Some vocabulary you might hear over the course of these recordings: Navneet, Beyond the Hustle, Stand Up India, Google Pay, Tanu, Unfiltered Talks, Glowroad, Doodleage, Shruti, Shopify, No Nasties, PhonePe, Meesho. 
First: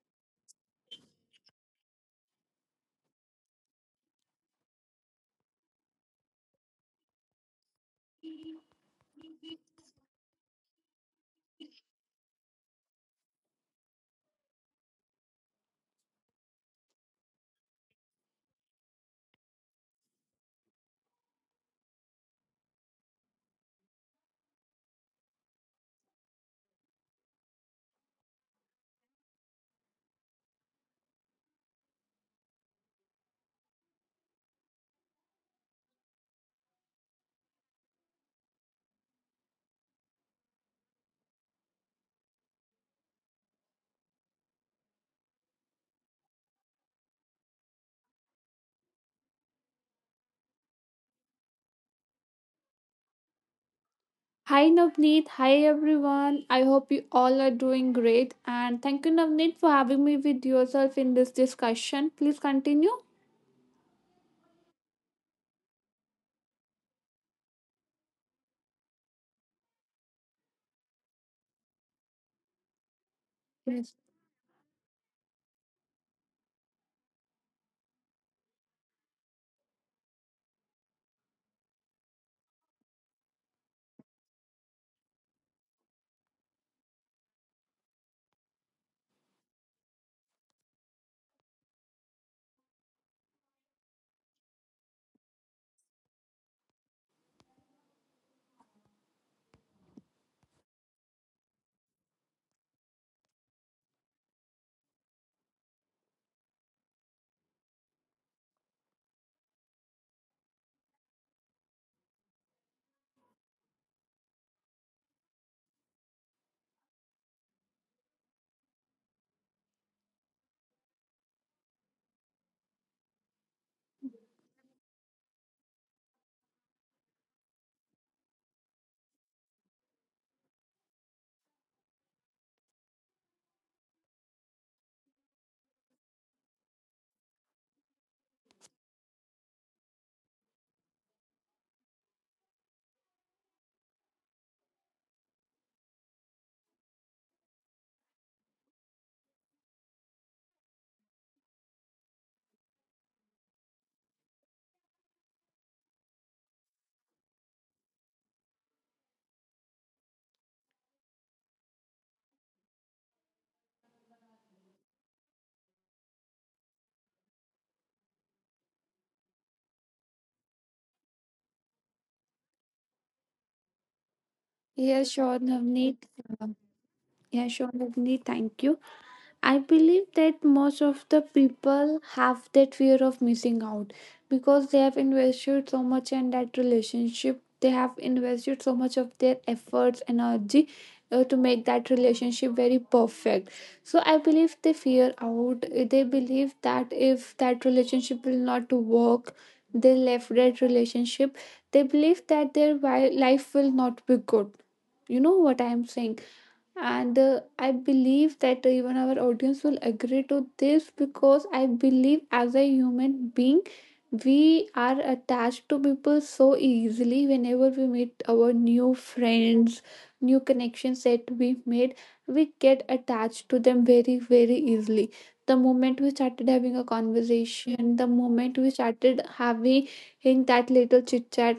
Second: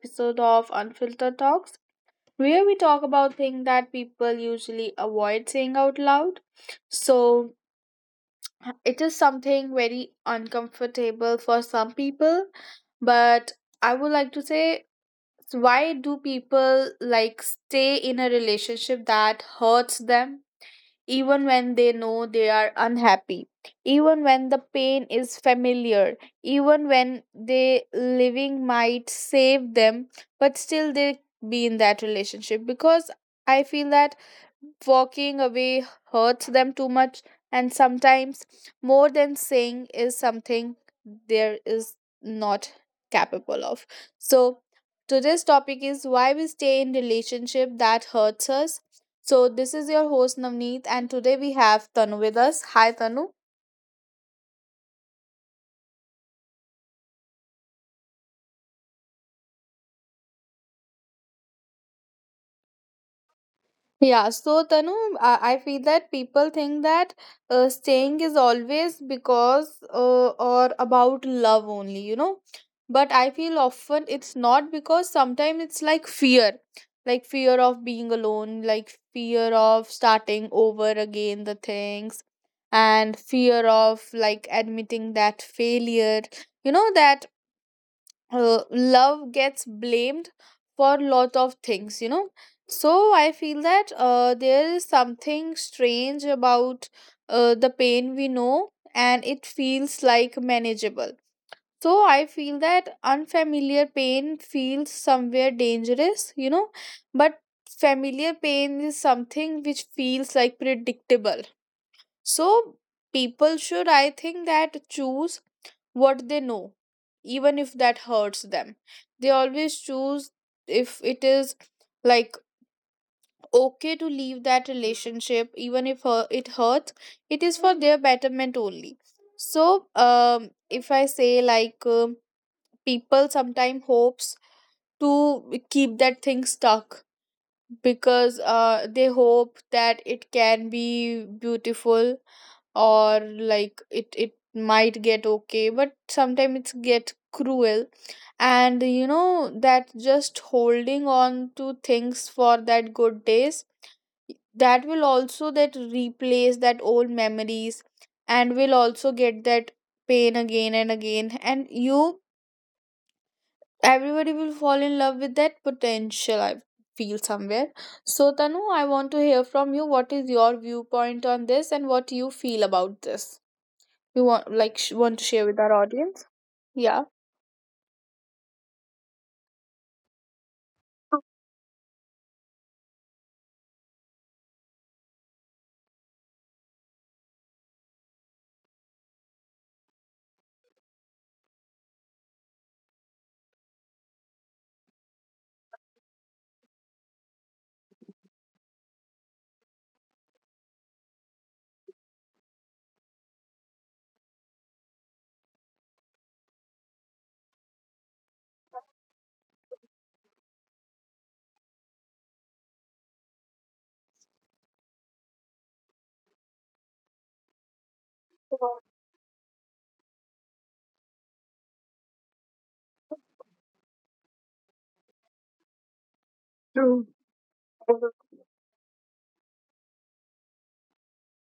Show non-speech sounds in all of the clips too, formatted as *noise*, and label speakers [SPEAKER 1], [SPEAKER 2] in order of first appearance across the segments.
[SPEAKER 1] episode of Unfiltered Talks, where we talk about things that people usually avoid saying out loud. So, it is something very uncomfortable for some people, but I would like to say so why do people like stay in a relationship that hurts them, even when they know they are unhappy, even when the pain is familiar, even when they living might save them, but still they be in that relationship because I feel that walking away hurts them too much, and sometimes more than saying is something there is not capable of. So today's topic is why we stay in relationship that hurts us. So this is your host Navneet and today we have Tanu with us. Hi Tanu.
[SPEAKER 2] Hi Navneet, hi everyone. I hope you all are doing great and thank you Navneet for having me with yourself in this discussion. Please continue.
[SPEAKER 1] Yeah, so Tanu, I feel that people think that staying is always because or about love only, you know. But I feel
[SPEAKER 2] Yes.
[SPEAKER 1] often it's not because sometimes it's like fear of being alone, like fear of starting over again the things, and fear of like admitting that failure, you know, that love gets blamed for lot of things, you know. So I feel that there is something strange about the pain we know, and it feels like manageable. So I feel that unfamiliar pain feels somewhere dangerous, you know, but familiar pain is something which feels like predictable. So people should, I think, that choose what they know, even if that hurts them. They always choose if it is like okay to leave that relationship, even if it hurts, it is for their betterment only. So, if I say like people sometimes hopes to keep that thing stuck because they hope that it can be beautiful, or like it might get okay, but sometimes it's get cruel. And you know that just holding on to things for that good days that will also that replace that old memories, and will also get that pain again and again, and you everybody will fall in love with that potential I feel somewhere. So tanu, I want to hear from you what is your viewpoint on this and what you feel about this you want like
[SPEAKER 2] Yeah,
[SPEAKER 1] want to
[SPEAKER 2] sure
[SPEAKER 1] share with our
[SPEAKER 2] Navneet.
[SPEAKER 1] audience.
[SPEAKER 2] Um,
[SPEAKER 1] Yeah,
[SPEAKER 2] Yeah, sure Navneet. Thank you. I believe that most of the people have that fear of missing out because they have invested so much in that relationship. They have invested so much of their efforts, energy to make that relationship very perfect. So I believe they fear out. They believe that if that relationship will not work, they left that relationship. They believe that their life will not be good. You know what I am saying? And I believe that even our audience will agree to this because I believe as a human being, we are attached to people so easily. Whenever we meet our new friends, new connections that we made, we get attached to them very very easily. The moment we started having a
[SPEAKER 1] true.
[SPEAKER 2] conversation, the moment we started having that little chit chat,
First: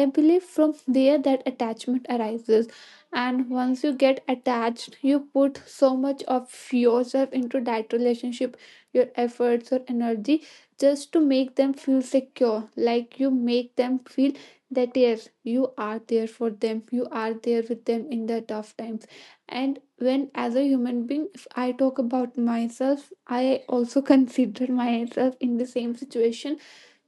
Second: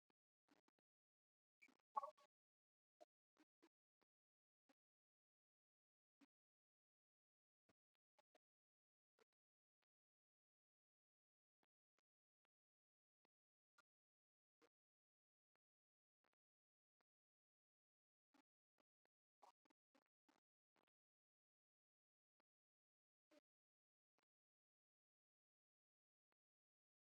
[SPEAKER 2] I believe from there that attachment arises. And once you get attached, you put so much of yourself into that relationship, your efforts or energy, just to make them feel secure, like you make them feel that yes, you are there for them, you are there with them in the tough times. And when, as a human being, if I talk about myself, I also *laughs* consider myself in the same situation.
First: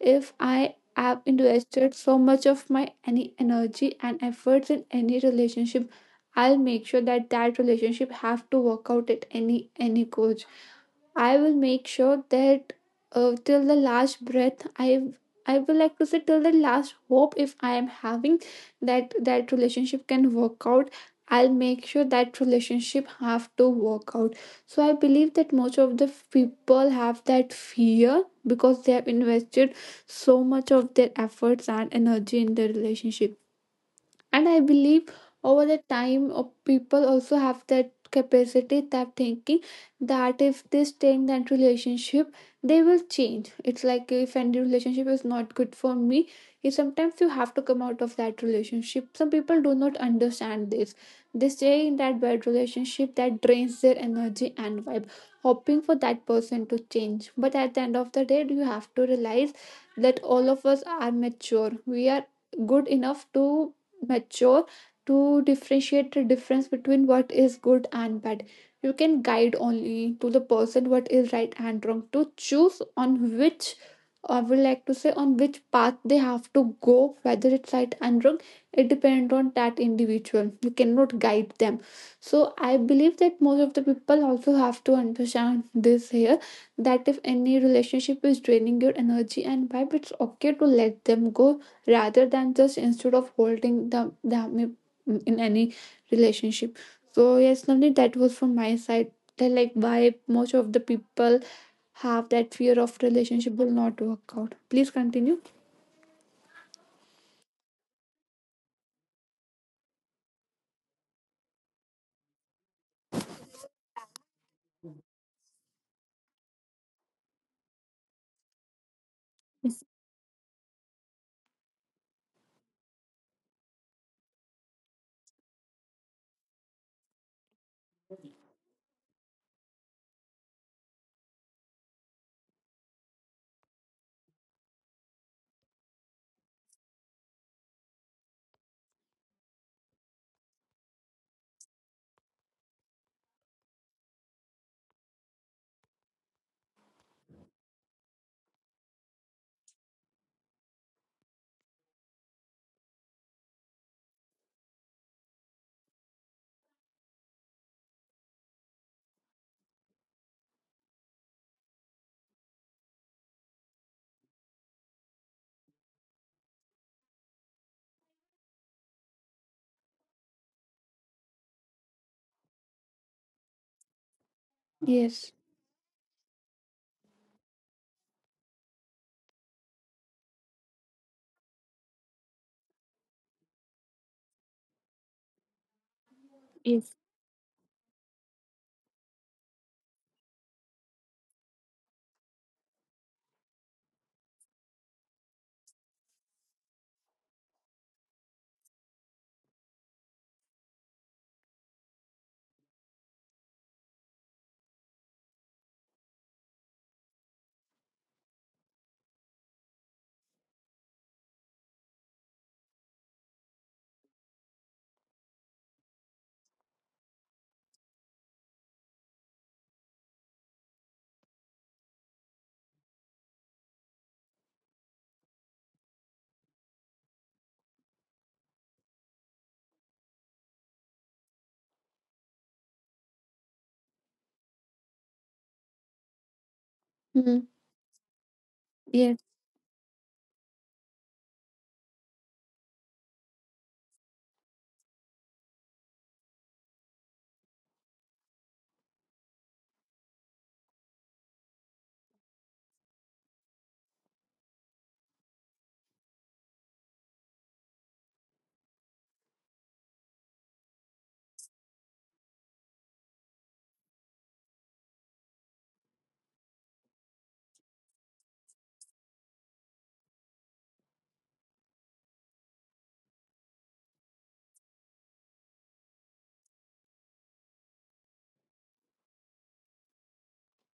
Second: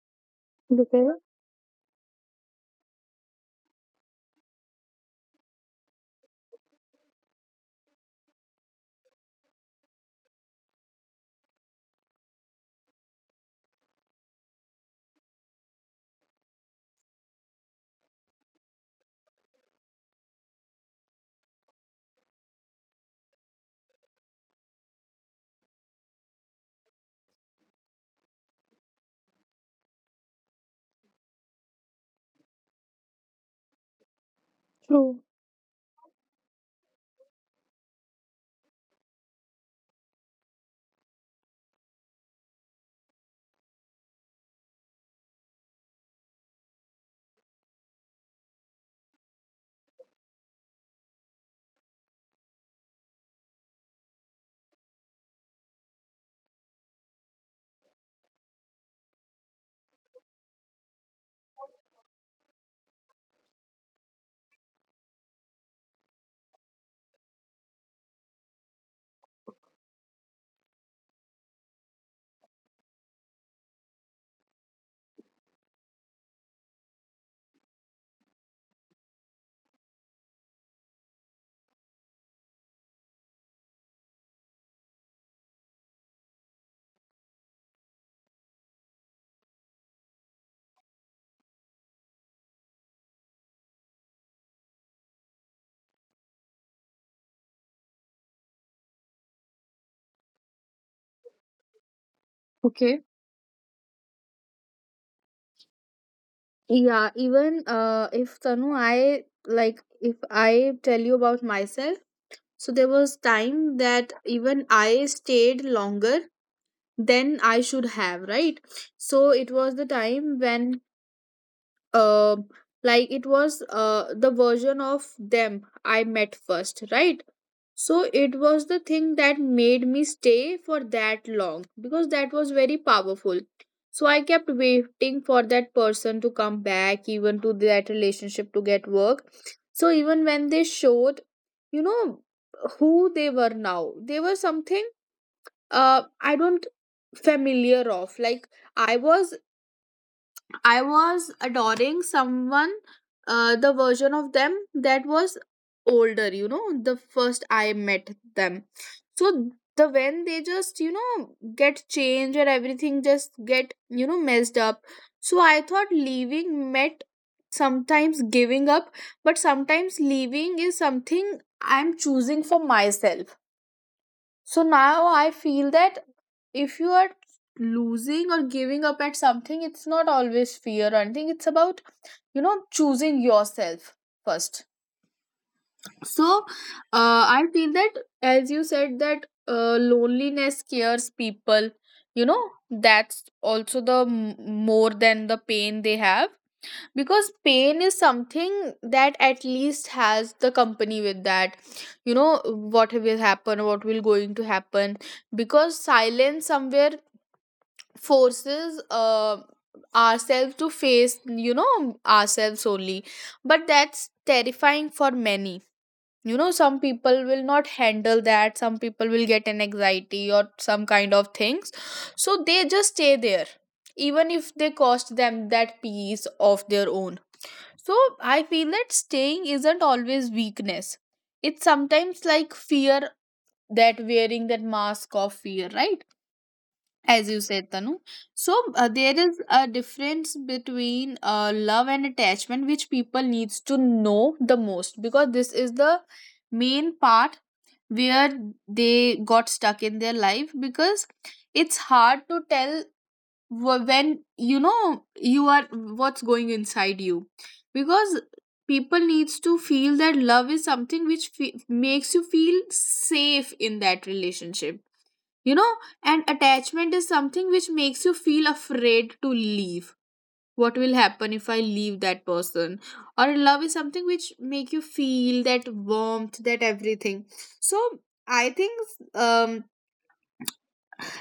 [SPEAKER 2] If I
[SPEAKER 1] Okay,
[SPEAKER 2] have invested so much of my any energy and efforts in any relationship, I'll make sure that that relationship have to work out at any cost. I will make sure that till the last breath, I will like to say till the last hope. If I am having that that relationship can work out, I'll make sure that relationship have to work out. So I believe that most of the people have that fear because they have invested so much of their efforts and energy in their relationship. And I
[SPEAKER 1] true.
[SPEAKER 2] believe over the time of people also have that capacity, that thinking, that if they stay in that relationship, they will change. It's like if any relationship is not good for me, you sometimes you have to come out of that relationship. Some people do not understand this. They stay in that bad relationship that drains their energy and vibe, hoping for that person to change. But at the end of the day, you have to realize that all of us are mature. We are good enough to mature to differentiate the difference between what is good and bad. You can guide only to the person what is right and wrong to choose, on which I would like to say on which path they have to go. Whether it's right and wrong, it depends on that individual. You cannot guide them. So I believe that most of the people also have to understand this here, that if any relationship is draining your energy and vibe, it's okay to let them go rather than just instead of holding the, them in any relationship. So yes Navneet, that was from my side, that like why most of the people have that
[SPEAKER 1] Okay,
[SPEAKER 2] fear of relationship will not work out. Please continue.
[SPEAKER 1] yeah, even if tanu I like if I tell you about myself, so there was time that even I stayed longer than I should have, right? So it was the time when uh, like it was the version of them I met first, right? So it was the thing that made me stay for that long because that was very powerful. So I kept waiting for that person to come back, even to that relationship to get work. So even when they showed, you know, who they were now, they were something I don't familiar of. Like I was I was adoring someone, the version of them that was older, you know, the first I met them. So the when they just, you know, get changed and everything just get, you know, messed up. So I thought leaving meant sometimes giving up, but sometimes leaving is something I'm choosing for myself. So now I
[SPEAKER 2] Yes.
[SPEAKER 1] feel that if you are losing or giving up at something, it's not always fear or anything. It's about, you know, choosing yourself first. So
[SPEAKER 2] Mm-hmm. Yes.
[SPEAKER 1] I feel that, as you said, that loneliness scares people, you know, that's also the more than the pain they have, because pain is something that at least has the company with that, you know what will happen, what will going to happen, because silence somewhere forces ourselves to face, you know, ourselves only, but that's terrifying for many, you know. Some people will not handle that, some people will get an anxiety or some kind of things, so they just stay there even if they cost them that peace of their own. So I feel that staying isn't always weakness. It's sometimes like fear that wearing that mask of fear, right? As you said,
[SPEAKER 2] Mhm.
[SPEAKER 1] Tanu. So there is a difference between love and attachment, which people needs to know the most, because this is the main part where they got stuck in their life, because it's hard to tell when you know you are what's going inside you, because people needs to feel that love is something which makes you feel safe in that relationship, you know. And attachment is something which makes you feel afraid to leave, what will happen if I leave that person, or love is something which make you feel that warmth, that everything. So I think um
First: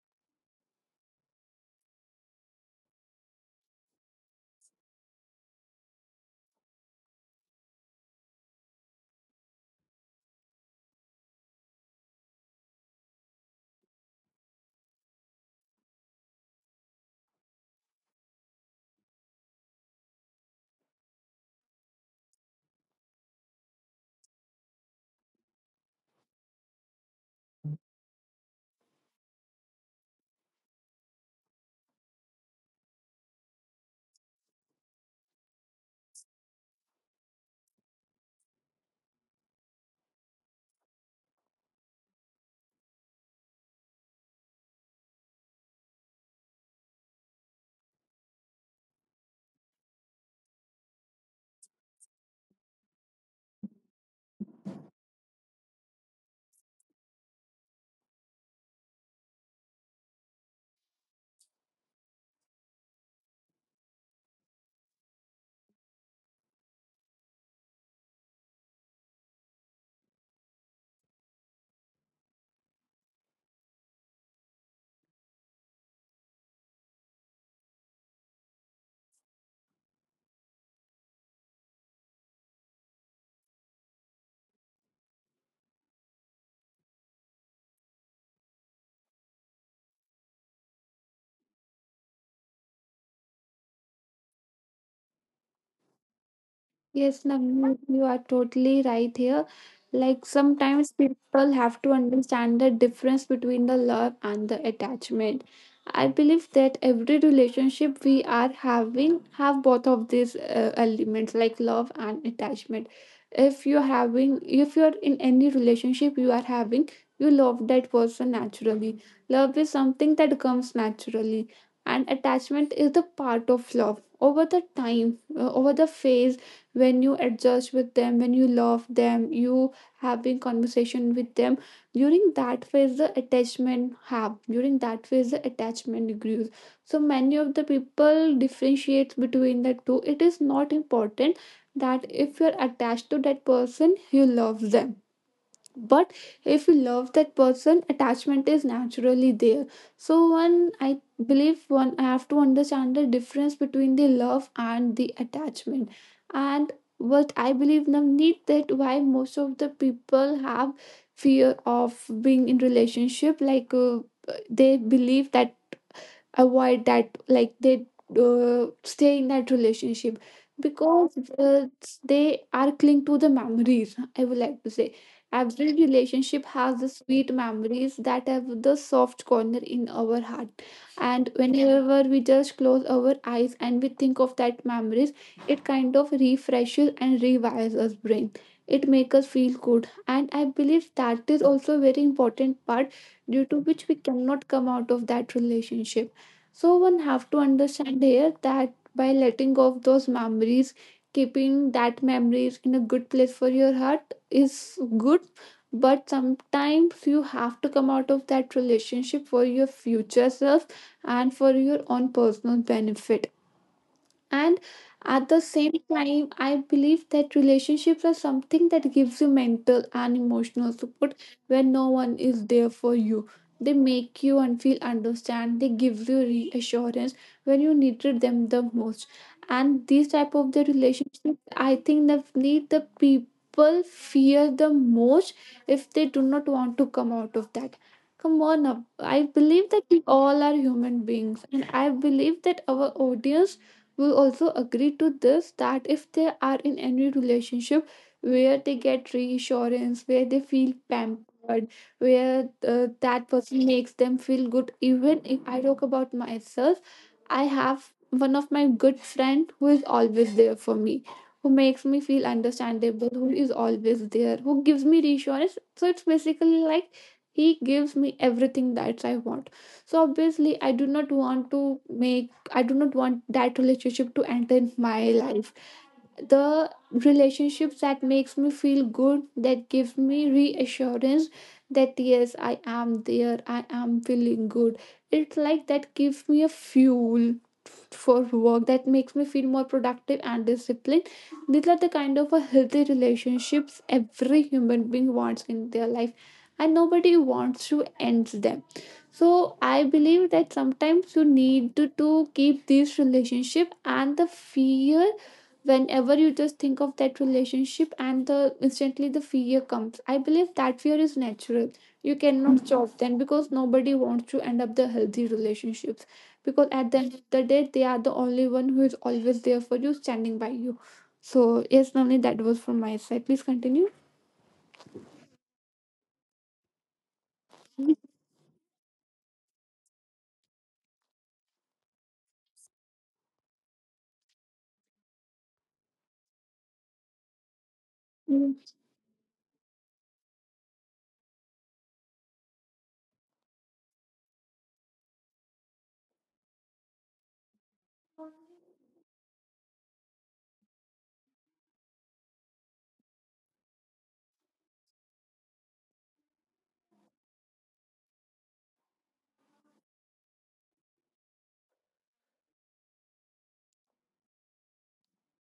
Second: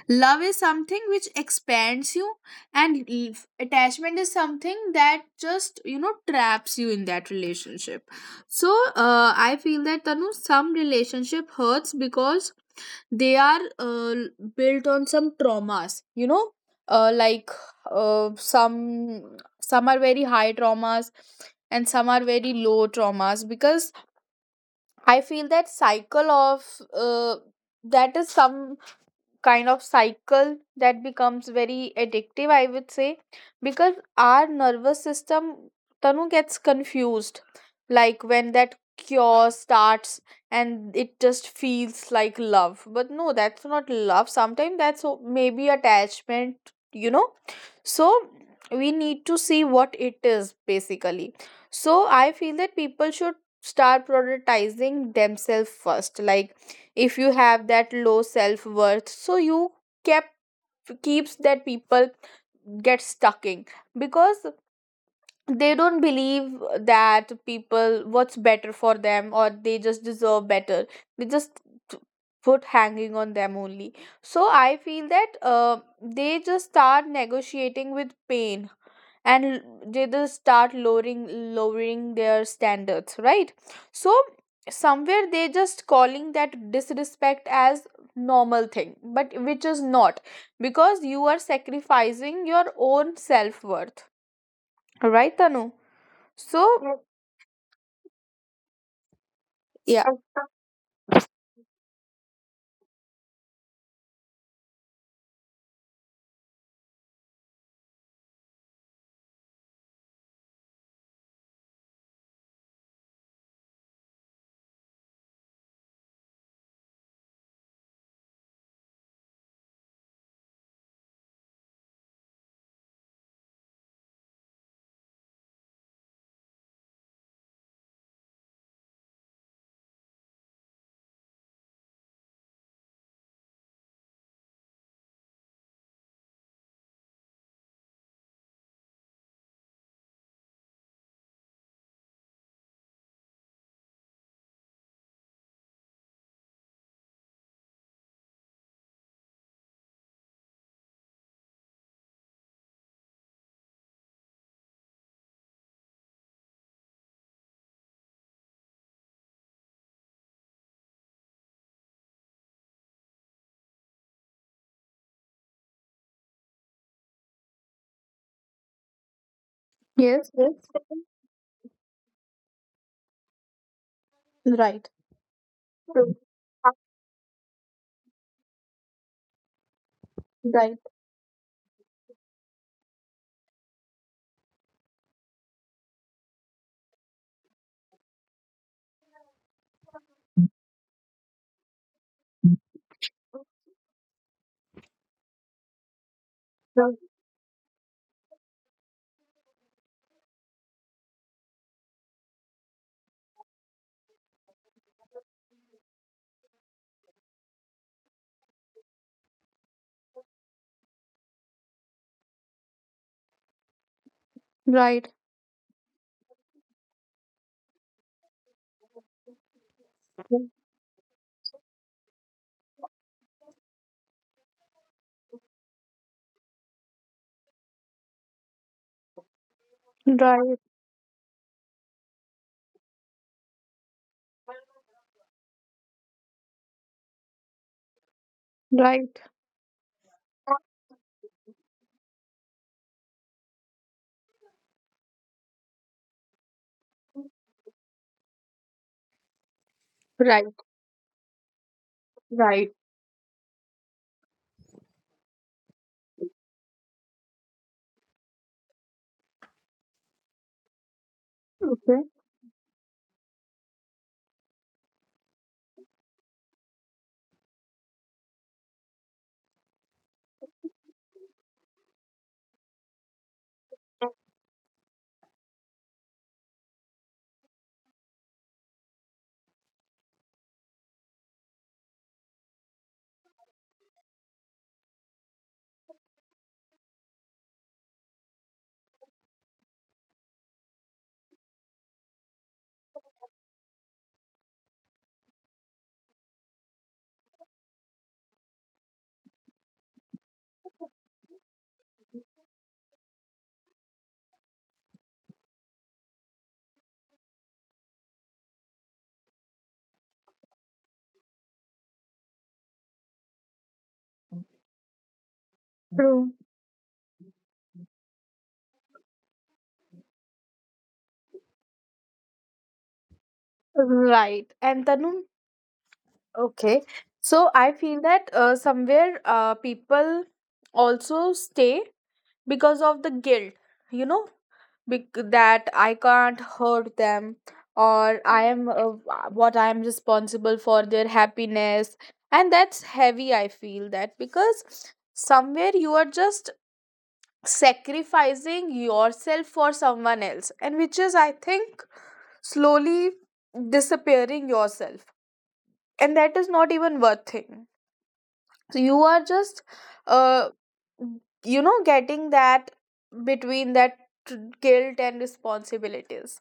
[SPEAKER 1] love is something which expands you, and attachment is something that just, you know, traps you in that relationship. So, I feel that, Tanu, some relationship hurts because they are built on some traumas, you know, like uh, some some are very high traumas and some are very low traumas, because I feel that cycle of uh, that is some kind of cycle that becomes very addictive, I would say, because our nervous system, Tanu, gets confused. Like when that cure starts, and it just feels like love. But no, that's not love. Sometimes that's maybe attachment, you know? So we need to see what it is basically. So I feel that people should start prioritizing themselves first. Like, if you have that low self-worth, so you kept keeps that people get stuck in, because they don't believe that people what's better for them, or they just deserve better, they just put hanging on them only. So I feel that they just start negotiating with pain, and they just start lowering their standards, right? So somewhere they just calling that disrespect as normal thing, but which is not, because you are sacrificing your own self-worth, right tanu? So
[SPEAKER 2] Yes, Navneet, you are totally right here.
[SPEAKER 1] yeah.
[SPEAKER 2] Like sometimes people have to understand the difference between the love and the attachment. I believe that every relationship we are having have both of these elements, like love and attachment. If you're having, if you're in any relationship you are having, you love that person naturally. Love is something that comes naturally, and attachment is the part of love. Over the time, over the phase, when you adjust with them, when you love them, you having conversation with them, during that phase the attachment grows. So many of the people differentiates between the two. It is not important that if you're attached to that person you love them, but if you love that person, attachment is naturally there. So one I believe one I have to understand the difference between the love and the attachment. And what I believe need, that why most of the people have fear of being in relationship, like they believe that avoid that, like they stay in that
[SPEAKER 1] Yes, yes.
[SPEAKER 2] relationship because they are cling to the memories, I
[SPEAKER 1] Right,
[SPEAKER 2] would like to say.
[SPEAKER 1] right,
[SPEAKER 2] Every relationship has the sweet memories that have the soft corner in our
[SPEAKER 1] right,
[SPEAKER 2] heart, and whenever we just close our eyes and we think of that memories, it kind of refreshes and rewires us brain. It makes us feel good, and I believe that is also a very important part due to which we cannot come out of that relationship.
[SPEAKER 1] right,
[SPEAKER 2] So one have to understand here that by letting go of those memories, keeping that memories in a good place for your heart is good, but sometimes you have to come out of that relationship for your future self and for your own personal benefit.
[SPEAKER 1] right,
[SPEAKER 2] And at the same time, I believe that relationships are something that gives you mental and emotional support when no one is there for you. They make you and feel understand, they give you reassurance when you needed them the most. And
[SPEAKER 1] right,
[SPEAKER 2] these type of the relationships, I think that need the people fear the most if they do not want to come out of that. Come on up, I believe that we all are human beings, and I believe that our audience we also agree to this, that if they are in any relationship where they get reassurance, where they feel pampered,
[SPEAKER 1] right
[SPEAKER 2] where that person makes them feel good. Even if I talk about myself, I have one of my good friend who is always there for me,
[SPEAKER 1] okay.
[SPEAKER 2] who makes me feel understandable, who is always there, who gives me reassurance. So it's basically like he gives me everything that I want. So obviously I do not want to make, I do not want that relationship to enter in my life. The relationships that makes me feel good, that gives me reassurance, that yes I am there, I am feeling good. It's like that gives me a fuel for work, that makes me feel more productive and disciplined. These are the kind of a healthy relationships every human being wants in their life, and nobody wants to end them. So I believe that sometimes you need to keep this relationship. And the fear, whenever you just think of that relationship, and the instantly the fear comes, I believe that fear is natural. You cannot stop then because nobody wants to end up the healthy
[SPEAKER 1] True.
[SPEAKER 2] relationship, because at the end of the day they are the only one who is always there for you, standing by you. So yes Namni, that was from my side. Please continue.
[SPEAKER 1] Right. And Tanu, okay. So I feel that somewhere people also stay because of the guilt, you know, that I can't hurt them or I am
[SPEAKER 2] Mm,
[SPEAKER 1] what I am responsible for their happiness. And that's heavy, I feel that, because somewhere you are just sacrificing yourself for someone else, and which is, I think, slowly disappearing yourself. And that is not even worth it, so you are just uh you know getting that between that guilt and responsibilities.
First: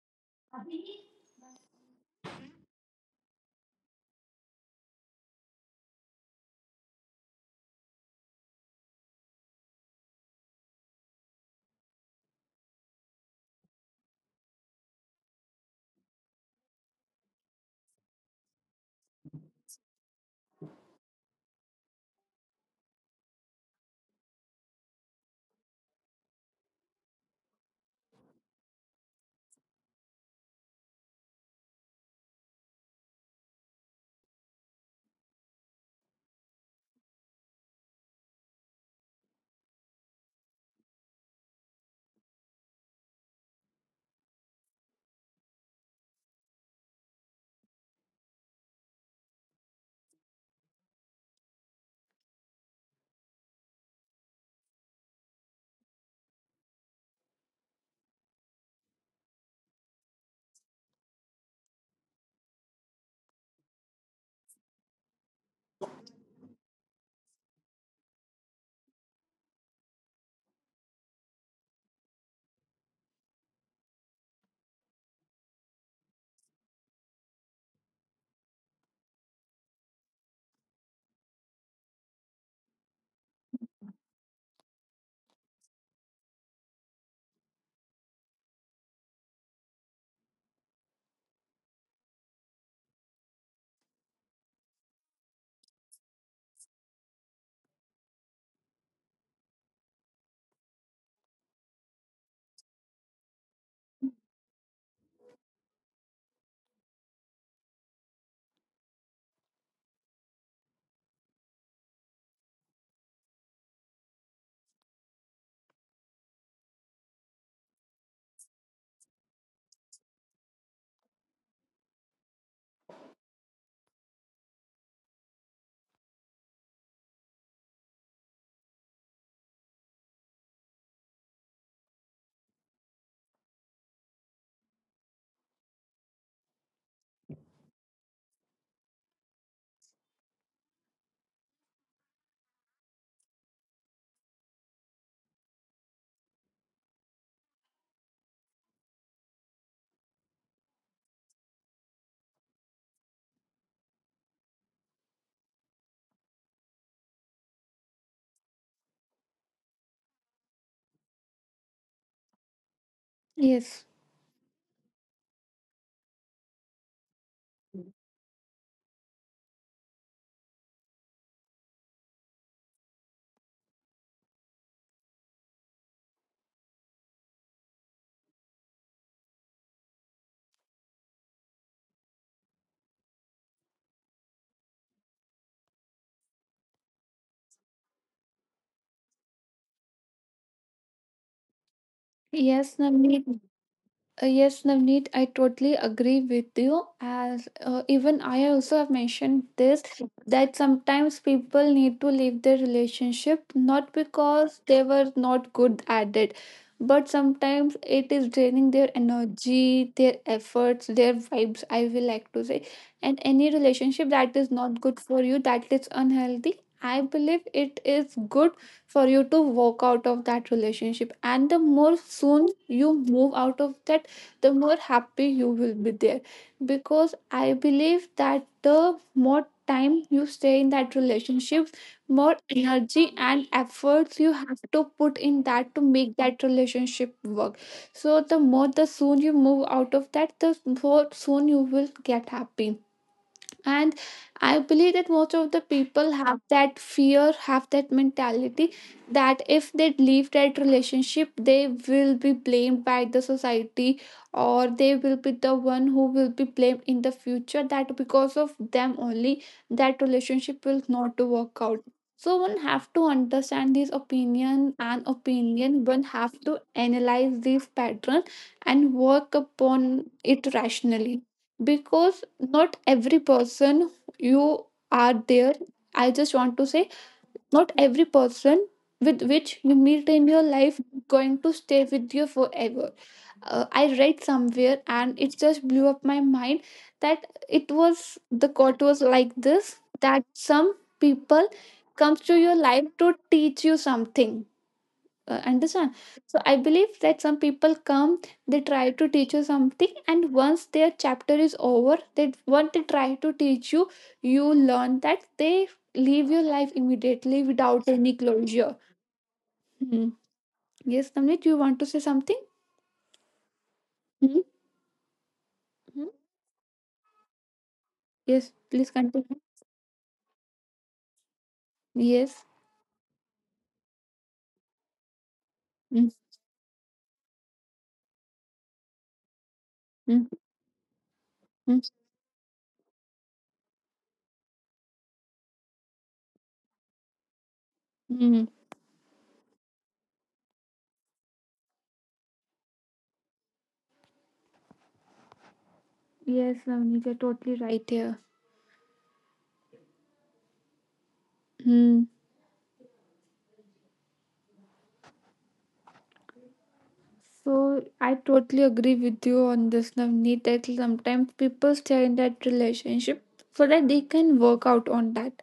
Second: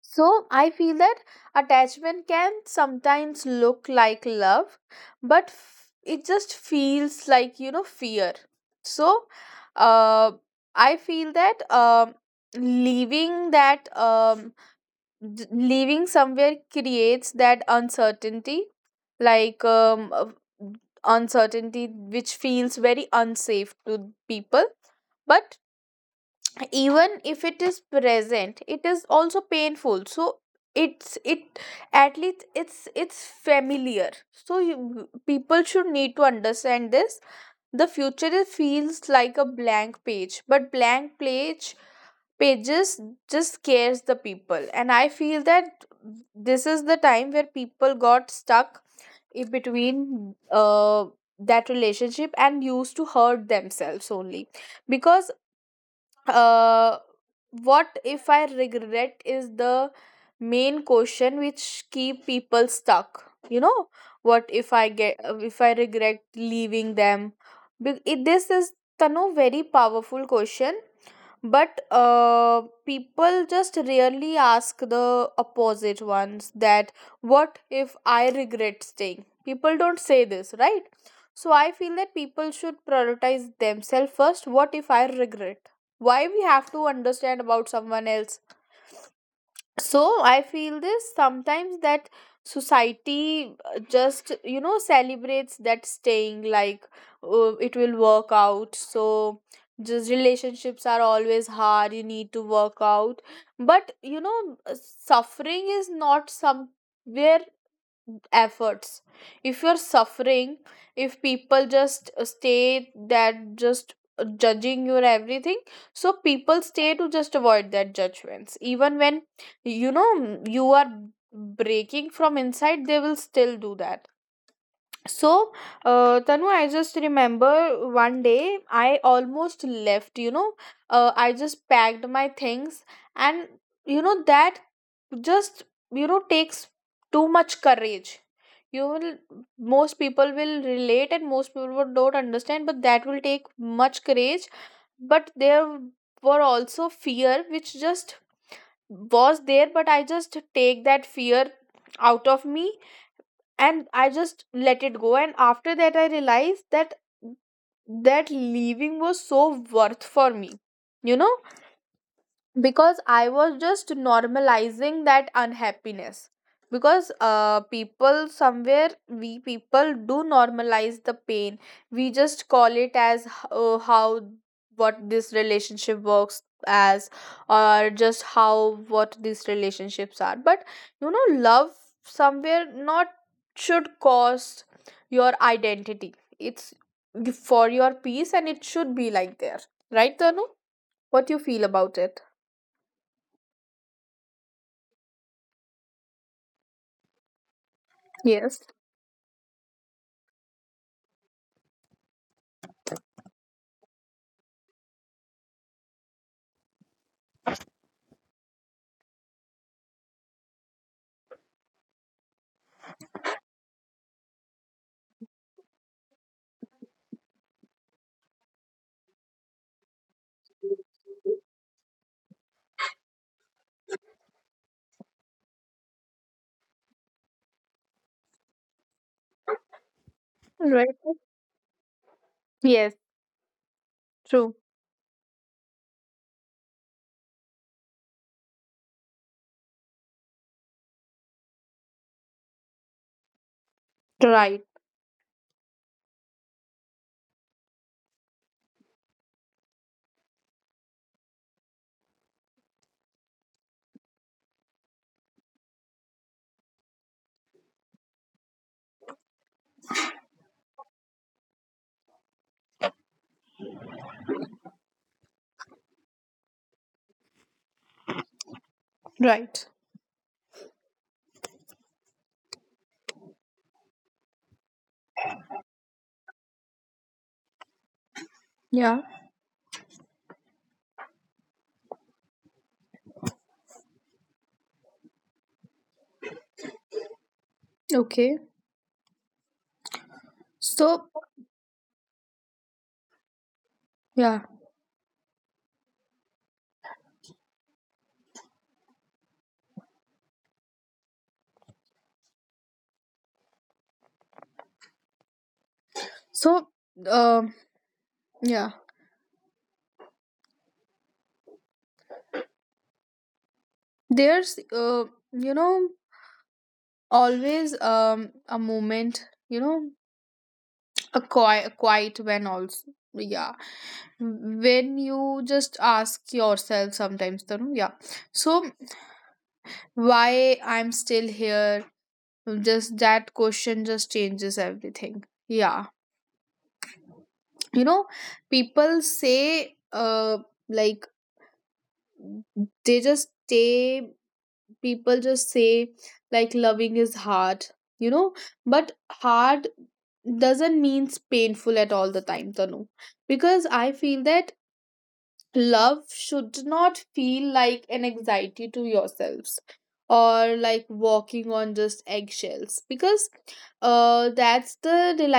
[SPEAKER 1] So I feel that attachment can sometimes look like love, but it just feels like, you know, fear. So uh I feel that leaving that leaving somewhere creates that uncertainty, like uncertainty which feels very unsafe to people, but even if it is present it is also painful, so it's it at least it's familiar, so you, people should need to understand this. The future it feels like a blank page, but blank pages just scares the people. And I feel that this is the time where people got stuck in between that relationship and used to hurt themselves only, because uh, what if I regret is the main question which keep people stuck, you know, what if I get if I regret leaving them. It, this is tanu very powerful question, but people just rarely ask the opposite ones, that what if I regret staying, people don't say this, right? So I feel that people should prioritize themselves first, what if I regret, why we have to understand about someone else. So I feel this sometimes that society just you know celebrates that staying, like it will work out, so just relationships are always hard, you need to work out, but you know suffering is not somewhere efforts. If you're suffering, if people just stay that just judging your everything, so people stay to just avoid that judgments, even when, you know, you are breaking from inside they will still do that. So, Tanu, I just remember one day I almost left, you know. I just packed my things, and you know, that just, you know, takes too much courage. You will, most people will relate, and most people would don't understand, but that will take much courage. But there were also fear, which just was there, but I just take that fear out of me, and I just let it go. And after that I realized that that leaving was so worth for me, you know, because I was just
[SPEAKER 2] yes.
[SPEAKER 1] normalizing that unhappiness, because people somewhere we people do normalize the pain. We just call it as how what this relationship works as, or just how what these relationships are, but you know love somewhere not should cost your identity, it's for your peace and it should be like there, right tanu, what you feel about it?
[SPEAKER 2] Yes Namni. Yes, Navneet, I totally agree with you. As even I
[SPEAKER 1] Yes.
[SPEAKER 2] also have mentioned this, that sometimes people need to leave their relationship, not because they were not good at it, but sometimes it is draining their energy, their efforts, their vibes, I will like to say. And any relationship that is not good for you, that is unhealthy, I believe it is good for you to walk out of that relationship. And the more soon you move out of that, the more happy you will be there, because I believe that the more time you stay in
[SPEAKER 1] Right.
[SPEAKER 2] that relationship, more
[SPEAKER 1] Yes.
[SPEAKER 2] energy and efforts you
[SPEAKER 1] True.
[SPEAKER 2] have to put in that to make that relationship work. So the more the soon you move out of that, the more soon you will get happy. And I
[SPEAKER 1] Right.
[SPEAKER 2] believe that most of the people have that fear, have that mentality, that if they leave that relationship, they will be blamed by the society, or they will be the one who will be blamed in the future that because of them only that relationship will not to work out. So one have to understand these opinion and opinion, one have to analyze these pattern and work
[SPEAKER 1] Right.
[SPEAKER 2] upon it rationally, because not every person you are there, I just want to say, not every person with
[SPEAKER 1] Yeah.
[SPEAKER 2] which you meet in your life going to stay with you forever. I read somewhere and it just blew up my mind, that it was, the
[SPEAKER 1] Okay.
[SPEAKER 2] quote was like this, that some
[SPEAKER 1] So
[SPEAKER 2] people comes to your life to teach you something,
[SPEAKER 1] yeah.
[SPEAKER 2] understand. So I believe that some people come, they try to teach you something, and once their chapter is over, they, what they try to teach you, you learn that, they leave your life
[SPEAKER 1] So
[SPEAKER 2] immediately
[SPEAKER 1] um
[SPEAKER 2] without any closure.
[SPEAKER 1] yeah.
[SPEAKER 2] Hmm. Yes Namit, you want to say something? Hmm?
[SPEAKER 1] There's you know
[SPEAKER 2] Hmm?
[SPEAKER 1] always
[SPEAKER 2] Yes
[SPEAKER 1] a
[SPEAKER 2] please
[SPEAKER 1] moment,
[SPEAKER 2] continue.
[SPEAKER 1] you know, a quiet
[SPEAKER 2] Yes.
[SPEAKER 1] when also, yeah, when you just
[SPEAKER 2] Mm,
[SPEAKER 1] ask yourself sometimes Tanu, yeah, so
[SPEAKER 2] mm,
[SPEAKER 1] why I'm still
[SPEAKER 2] mm,
[SPEAKER 1] here, just that question just changes everything, yeah, you know.
[SPEAKER 2] mm.
[SPEAKER 1] People say like they just say people just say
[SPEAKER 2] Yes
[SPEAKER 1] like loving
[SPEAKER 2] Navneet, you're
[SPEAKER 1] is
[SPEAKER 2] totally
[SPEAKER 1] hard,
[SPEAKER 2] right
[SPEAKER 1] you
[SPEAKER 2] here.
[SPEAKER 1] know, but hard doesn't means painful at
[SPEAKER 2] Hmm.
[SPEAKER 1] all the time tanu, because I feel that love should not feel
[SPEAKER 2] So
[SPEAKER 1] like an
[SPEAKER 2] I totally
[SPEAKER 1] anxiety to
[SPEAKER 2] agree with you
[SPEAKER 1] yourselves,
[SPEAKER 2] on this, Navneet, that
[SPEAKER 1] or like
[SPEAKER 2] sometimes
[SPEAKER 1] walking
[SPEAKER 2] people
[SPEAKER 1] on
[SPEAKER 2] stay in
[SPEAKER 1] just
[SPEAKER 2] that
[SPEAKER 1] eggshells,
[SPEAKER 2] relationship
[SPEAKER 1] because
[SPEAKER 2] so that they can work
[SPEAKER 1] that's
[SPEAKER 2] out on
[SPEAKER 1] the
[SPEAKER 2] that.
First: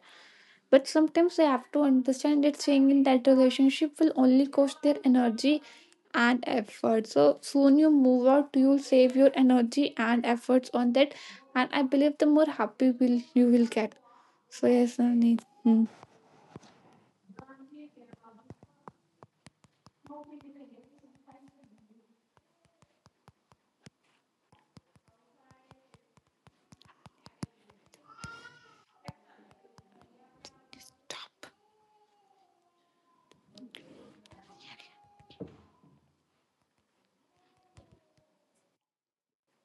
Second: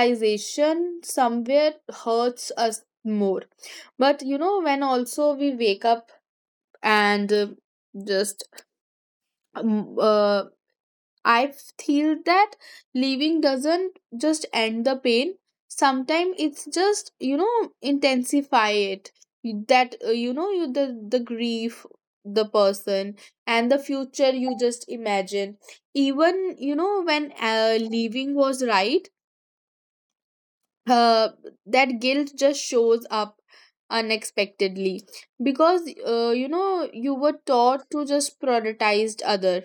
[SPEAKER 2] But sometimes they have
[SPEAKER 1] somewhere
[SPEAKER 2] to understand
[SPEAKER 1] hurts
[SPEAKER 2] that
[SPEAKER 1] us
[SPEAKER 2] staying in that
[SPEAKER 1] more.
[SPEAKER 2] relationship will
[SPEAKER 1] But you
[SPEAKER 2] only
[SPEAKER 1] know when
[SPEAKER 2] cost their
[SPEAKER 1] also we
[SPEAKER 2] energy
[SPEAKER 1] wake up
[SPEAKER 2] and effort.
[SPEAKER 1] and
[SPEAKER 2] So soon you move
[SPEAKER 1] just
[SPEAKER 2] out, you'll save your energy
[SPEAKER 1] um,
[SPEAKER 2] and
[SPEAKER 1] uh,
[SPEAKER 2] efforts on that.
[SPEAKER 1] I
[SPEAKER 2] And I
[SPEAKER 1] feel
[SPEAKER 2] believe the more
[SPEAKER 1] that
[SPEAKER 2] happy will
[SPEAKER 1] leaving
[SPEAKER 2] you will get.
[SPEAKER 1] doesn't just
[SPEAKER 2] So
[SPEAKER 1] end the
[SPEAKER 2] yes,
[SPEAKER 1] pain,
[SPEAKER 2] Navneet. Hmm.
[SPEAKER 1] sometimes it's just, you know, intensify it. You- that you know you the grief, the person, and the future you just imagine, even you know when leaving was right, uh, that guilt just shows up unexpectedly, because you know you were taught to just prioritize other,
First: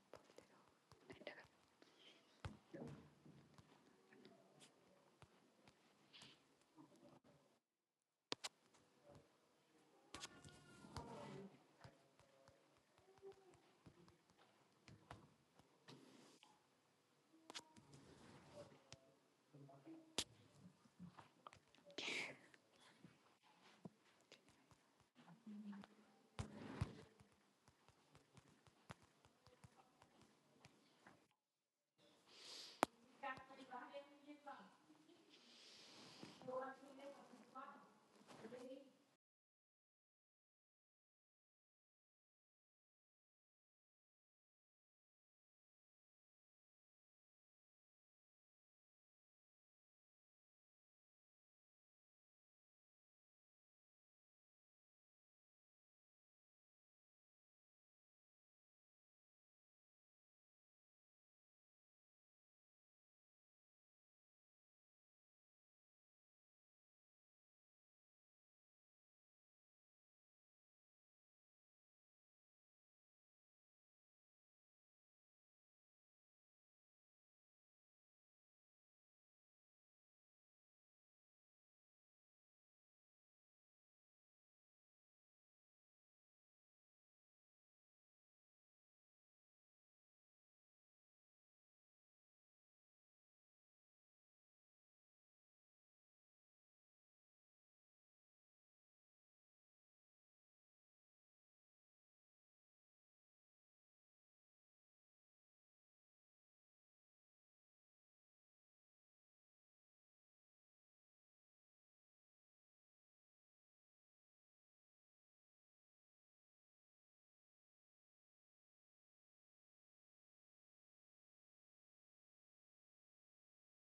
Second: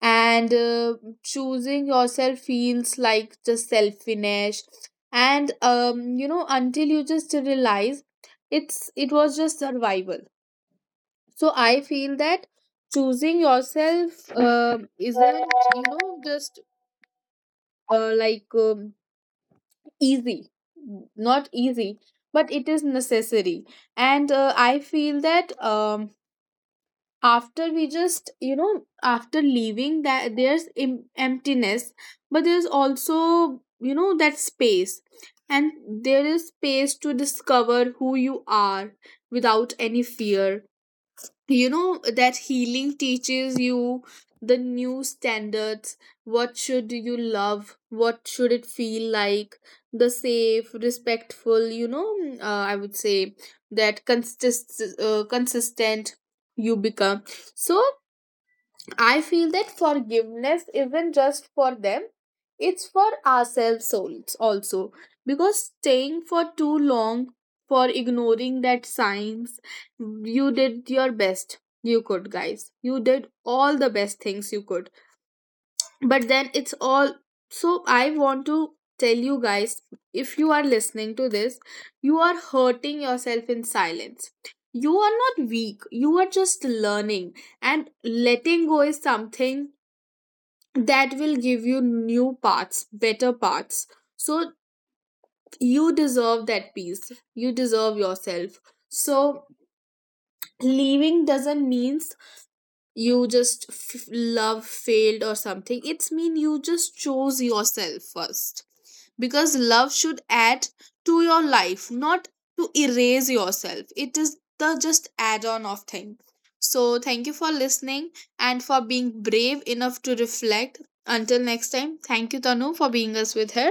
[SPEAKER 1] and choosing yourself feels like just selfish. And you know until you just realize it was just survival. So I feel that choosing yourself isn't, you know, just like easy, not easy, but it is necessary. And I feel that after we just, you know, after leaving that there's emptiness, but there's also, you know, that space, and there is space to discover who you are without any fear. You know that healing teaches you the new standards, what should you love, what should it feel like, the safe respectful, you know, I would say that consistent you become. So I feel that forgiveness isn't just for them, it's for ourselves souls also. Because staying for too long, for ignoring that signs, you did your best you could, guys. You did all the best things you could. But then it's all. So I want to tell you guys, if you are listening to this, you are hurting yourself in silence. You are not weak, you are just learning, and letting go is something that will give you new parts, better parts. So you deserve that peace. You deserve yourself. So leaving doesn't mean you just love failed or something, it's mean you just chose yourself first, because love should add to your life, not to erase yourself, it is the just add on of thing. So thank you for listening, and for being brave enough to reflect. Until next time, thank you tanu for being us with her.